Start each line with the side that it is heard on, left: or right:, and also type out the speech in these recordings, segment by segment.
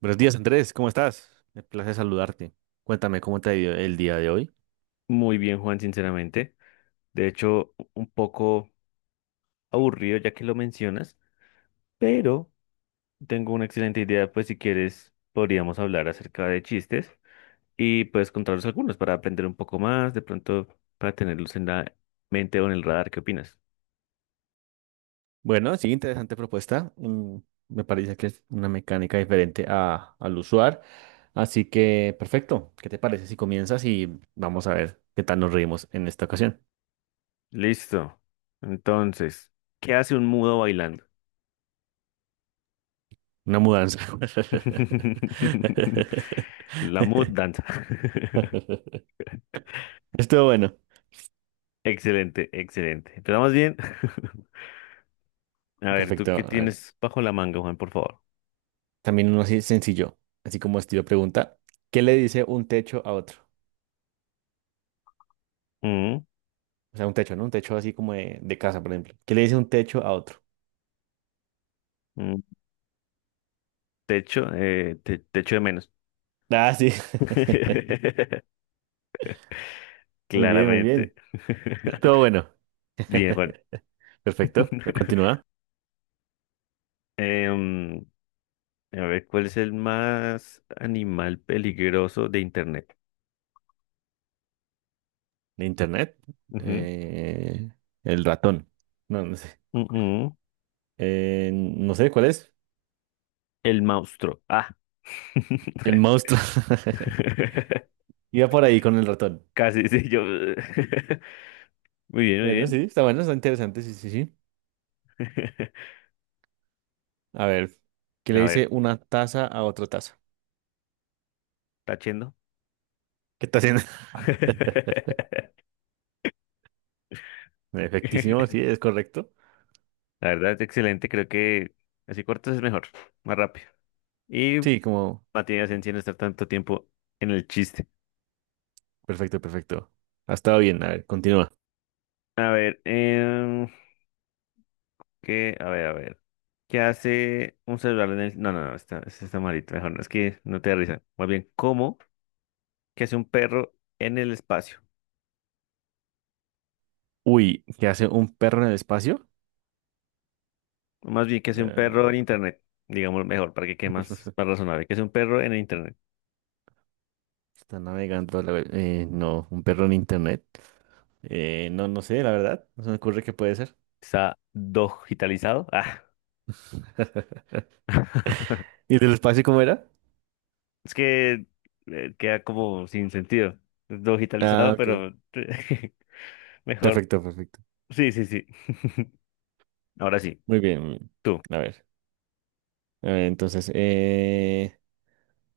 right: Buenos días, Andrés, ¿cómo estás? Me place saludarte. Cuéntame, ¿cómo te ha ido el día de hoy?
left: Muy bien, Juan, sinceramente. De hecho, un poco aburrido ya que lo mencionas, pero tengo una excelente idea, pues si quieres podríamos hablar acerca de chistes y puedes contarnos algunos para aprender un poco más, de pronto para tenerlos en la mente o en el radar. ¿Qué opinas?
right: Bueno, sí, interesante propuesta. Me parece que es una mecánica diferente al usual. Así que, perfecto. ¿Qué te parece si comienzas y vamos a ver qué tal nos reímos en esta ocasión?
left: Listo. Entonces, ¿qué hace un mudo bailando?
right: Una mudanza.
left: La mood danza.
right: Estuvo bueno.
left: Excelente, excelente. ¿Empezamos bien? A ver, ¿tú
right: Perfecto.
left: qué
right: A ver,
left: tienes bajo la manga, Juan, por favor?
right: también uno así sencillo, así como estilo pregunta. ¿Qué le dice un techo a otro?
left: Mm.
right: O sea, un techo, ¿no? Un techo así como de casa, por ejemplo. ¿Qué le dice un techo a otro?
left: Mm, te echo, te echo de menos.
right: Ah, sí. Muy bien, muy bien.
left: Claramente.
right: Todo bueno.
left: Bien, Juan.
right: Perfecto. Continúa.
left: Em, a ver, ¿cuál es el más animal peligroso de Internet?
right: Internet. Eh, el ratón. No, no sé.
left: Ujú, ujú.
right: No sé cuál es.
left: El monstruo. Ah.
right: El monstruo. Iba por ahí con el ratón.
left: Casi, sí, yo. Muy bien, muy
right: Bueno, sí,
left: bien.
right: está bueno, está interesante. Sí, sí, sí. A ver, ¿qué le
left: A
right: dice
left: ver,
right: una taza a otra taza?
left: tachendo.
right: ¿Qué está haciendo? Efectísimo, sí, es correcto.
left: La verdad, excelente. Creo que así cortas es mejor, más rápido. Y
right: Sí, como
left: no tiene sentido estar tanto tiempo en el chiste.
right: perfecto, perfecto. Ha estado bien. A ver, continúa.
left: A ver, ¿qué? A ver, a ver. ¿Qué hace un celular en el...? No, está, ese está malito. Mejor no, es que no te da risa. Más bien, ¿cómo? ¿Qué hace un perro en el espacio?
right: Uy, ¿qué hace un perro en el espacio?
left: O más bien, ¿qué hace un perro en
right: Eh,
left: internet? Digamos mejor, para que quede más, más razonable. ¿Qué hace un perro en el internet?
right: está navegando la web. No, un perro en internet. No, no sé, la verdad. No se me ocurre qué puede ser.
left: ¿Está digitalizado? Ah.
right: ¿Y del espacio cómo era?
left: Es que queda como sin sentido.
right: Ah,
left: Digitalizado,
right: ok.
left: pero mejor.
right: Perfecto, perfecto.
left: Sí, sí, sí. Ahora sí,
right: Muy bien, muy bien.
left: tú.
right: A ver. A ver, entonces,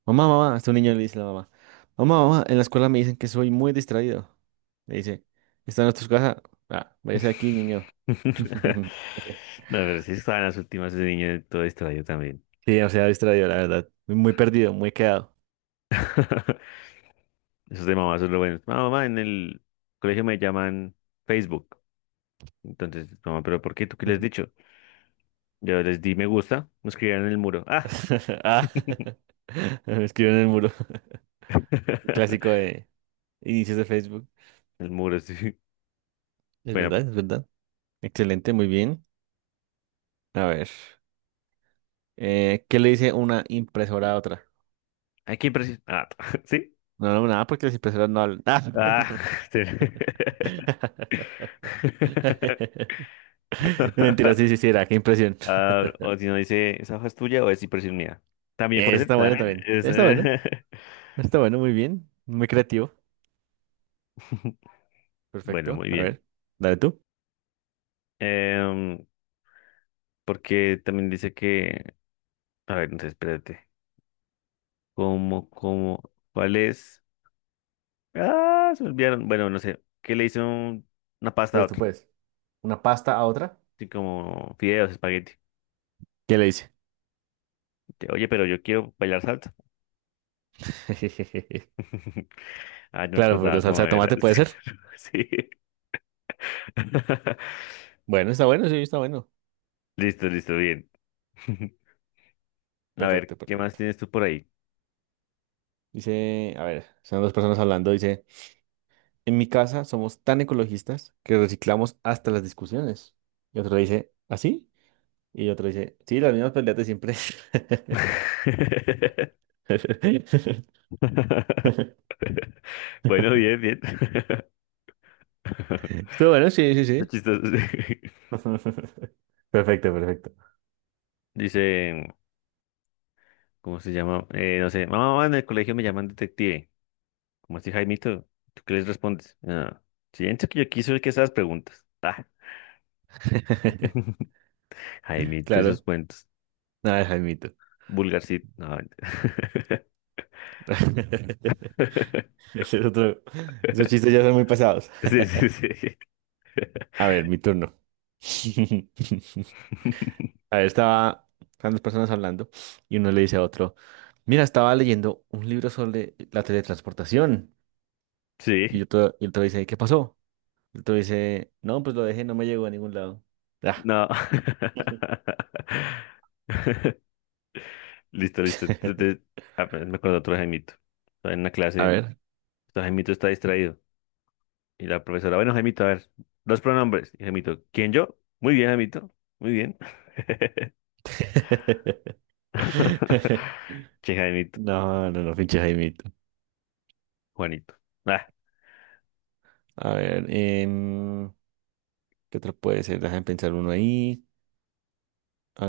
right: mamá, mamá. Este niño le dice a la mamá. Mamá, mamá, en la escuela me dicen que soy muy distraído. Le dice. ¿Están en tu casa? Ah, váyase de aquí, niño.
left: No, pero sí estaba en las últimas ese niño todo distraído también.
right: Sí, o sea, distraído, la verdad. Muy perdido, muy quedado.
left: Esos de mamá son lo buenos. Mamá, mamá, en el colegio me llaman Facebook. Entonces, mamá, ¿pero por qué? ¿Tú qué les has dicho? Yo les di me gusta, me escribieron en el muro. ¡Ah!
right: Ah, me escribió en el muro. Clásico de inicios de Facebook.
left: El muro, sí.
right: Es verdad,
left: Bueno,
right: es verdad. Excelente, muy bien. A ver, ¿qué le dice una impresora a otra?
left: aquí preciso. Ah, ¿sí?
right: No, no, nada, porque las impresoras no hablan. Ah,
left: Ah,
right: no.
left: sí.
right: Mentira, sí, sí, sí, era. Qué impresión.
left: Ah, o si no dice, ¿esa hoja es tuya o es impresión mía? También puede ser,
right: Está bueno
left: también.
right: también.
left: Es,
right: Está bueno. Está bueno, muy bien. Muy creativo.
left: Bueno,
right: Perfecto.
left: muy
right: A
left: bien.
right: ver, dale tú.
left: Em, porque también dice que, a ver, entonces espérate, ¿cómo, cuál es? Ah, se me olvidaron. Bueno, no sé, ¿qué le hizo una
right: Tú
left: pasta a
right: puedes, tú
left: otro?
right: puedes. ¿Una pasta a otra?
left: Así como fideos, espagueti.
right: ¿Qué le dice?
left: Oye, pero yo quiero bailar salsa. Ah, no me
right: Claro, por la
left: acordaba
right: salsa
left: cómo
right: de
left: era.
right: tomate puede ser.
left: Sí. Sí.
right: Bueno, está bueno, sí, está bueno.
left: Listo, listo, bien. A
right: Perfecto,
left: ver, ¿qué más
right: perfecto.
left: tienes tú por ahí?
right: Dice, a ver, son dos personas hablando. Dice, en mi casa somos tan ecologistas que reciclamos hasta las discusiones. Y otro dice, ¿así? Y otro dice, sí, las mismas peleas de siempre.
left: Bueno, bien, bien.
right: Estuvo bueno, sí, sí,
left: Está
right: sí.
left: chistoso.
right: Perfecto, perfecto.
left: Dice. ¿Cómo se llama? No sé, mamá, mamá, en el colegio me llaman detective. ¿Cómo así, Jaimito? ¿Tú qué les respondes? Ah, siento que yo quiso que esas preguntas. Ah, Jaimito y sus
right: Claro,
left: cuentos.
right: nada, Jaimito.
left: Vulgarcito. No, mentira.
right: Ese es otro. Esos chistes ya son muy pasados.
left: sí, sí, sí.
right: A ver, mi turno. Ahí estaban dos personas hablando y uno le dice a otro, mira, estaba leyendo un libro sobre la teletransportación.
left: Sí,
right: Y otro dice, ¿qué pasó? Y otro dice, no, pues lo dejé, no me llegó a ningún lado. Ah.
left: no. Listo, listo. Entonces, ah, pero me acuerdo de otro Jaimito. Estaba en una
right: A
left: clase.
right: ver.
left: Este Jaimito está distraído. Y la profesora, bueno, Jaimito, a ver, los pronombres. Y Jaimito, ¿quién yo? Muy bien, Jaimito, muy bien. Che, Jaimito,
right: No, no, no, pinche Jaimito.
left: Juanito. Ah,
right: A ver, ¿qué otro puede ser? Déjame pensar uno ahí.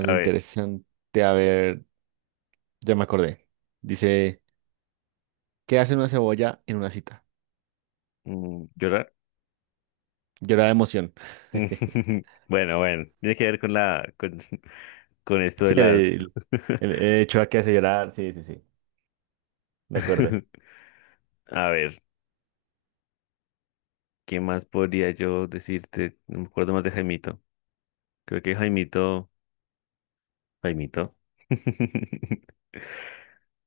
left: a ver,
right: interesante. A ver, ya me acordé. Dice, ¿qué hace una cebolla en una cita?
left: mm, ¿llorar?
right: Llorar de emoción.
left: Bueno, bueno, tiene que ver con la, con, con esto
right: Sí,
left: de las...
right: el Chua que hace llorar, sí, sí, sí, de acuerdo.
left: A ver, ¿qué más podría yo decirte? No me acuerdo más de Jaimito. Creo que Jaimito, Jaimito.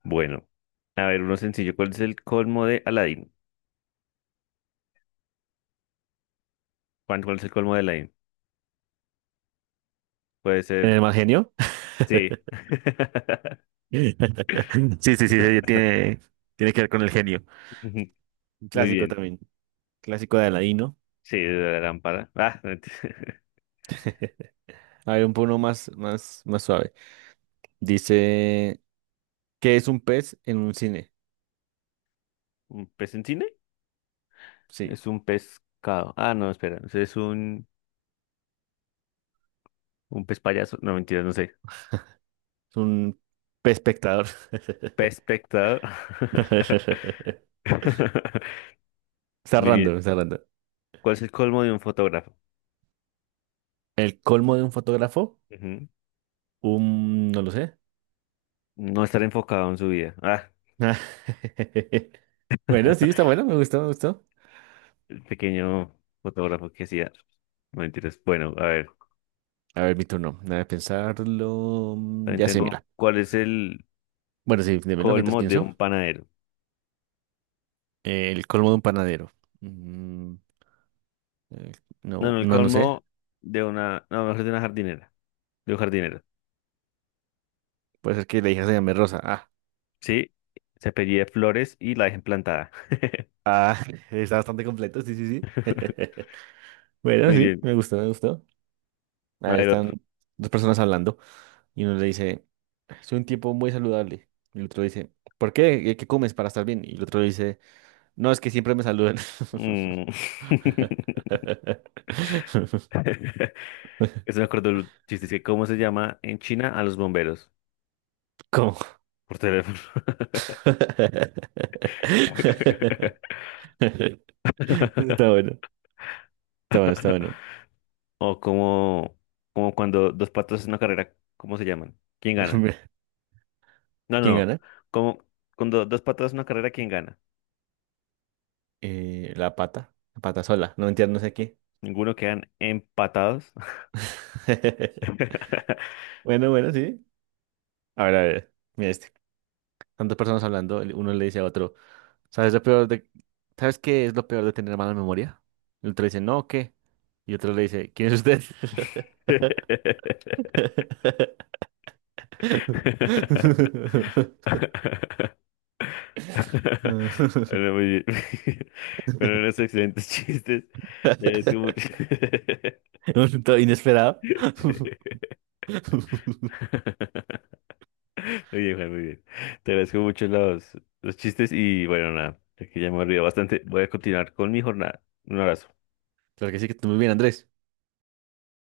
left: Bueno, a ver, uno sencillo. ¿Cuál es el colmo de Aladdin? Juan, ¿cuál es el colmo de Aladdin? Puede ser
right: ¿Tiene más genio?
left: sí.
right: Sí, sí, sí, sí, tiene, tiene que ver con el genio. Un
left: Muy
right: clásico
left: bien.
right: también, clásico de Aladino.
left: Sí, de la lámpara. Ah, mentira.
right: A ver, un poco más, más, más suave. Dice, ¿qué es un pez en un cine?
left: ¿Un pez en cine?
right: Sí,
left: Es un pescado. Ah, no, espera. Es un pez payaso. No, mentira, no sé.
right: es un pez espectador.
left: Pez espectador.
right: Está
left: Muy bien.
right: random, está random.
left: ¿Cuál es el colmo de un fotógrafo?
right: ¿El colmo de un fotógrafo?
left: Ujú.
right: Un, no lo sé.
left: No estar enfocado en su vida. Ah,
right: Bueno, sí, está bueno, me gustó, me gustó.
left: el pequeño fotógrafo que hacía. No, mentiras. Bueno, a ver.
right: A ver, mi turno. Nada de pensarlo. Mm,
left: También
right: ya sé,
left: tengo.
right: mira.
left: ¿Cuál es el
right: Bueno, sí, démelo mientras
left: colmo de
right: pienso.
left: un panadero?
right: El colmo de un panadero. Mm, eh,
left: No,
right: no,
left: no, el
right: no, no sé.
left: colmo de una. No, mejor de una jardinera, de un jardinero.
right: Puede ser que la hija se llame Rosa.
left: Sí, se apellida Flores y la dejan plantada.
right: Ah, está bastante completo. Sí, sí, sí. Bueno,
left: Muy
right: sí,
left: bien.
right: me gustó, me gustó. A
left: A
right: ver,
left: ver
right: están
left: otro.
right: dos personas hablando y uno le dice, soy un tipo muy saludable. Y el otro dice, ¿por qué? ¿Qué comes para estar bien? Y el otro le dice, no, es que siempre me saludan.
left: Mm. Eso me acuerdo el chiste. Es que ¿cómo se llama en China a los bomberos?
right: ¿Cómo?
left: Por teléfono.
right: Está bueno, está bueno, está bueno.
left: O como, como cuando dos patos en una carrera, ¿cómo se llaman? ¿Quién gana? No, no,
right: ¿Quién
left: no.
right: gana?
left: Como cuando dos patos en una carrera, ¿quién gana?
right: La pata sola, no entiendo, no sé qué.
left: Ninguno, quedan empatados.
right: Bueno, bueno, sí. A ver, mira este. Tantas personas hablando, el- uno le dice a otro, ¿sabes lo peor de... ¿Sabes qué es lo peor de tener mala memoria? El otro dice, no, ¿qué? Y otro le dice, ¿quién es usted?
left: Bueno, muy bien. Bueno, unos excelentes chistes. Te agradezco mucho.
right: Todo inesperado.
left: Sí. Muy bien, Juan, muy bien. Te agradezco mucho los chistes y bueno, nada, que ya me he olvidado bastante. Voy a continuar con mi jornada. Un abrazo.
right: Claro que sí, que tú muy bien, Andrés.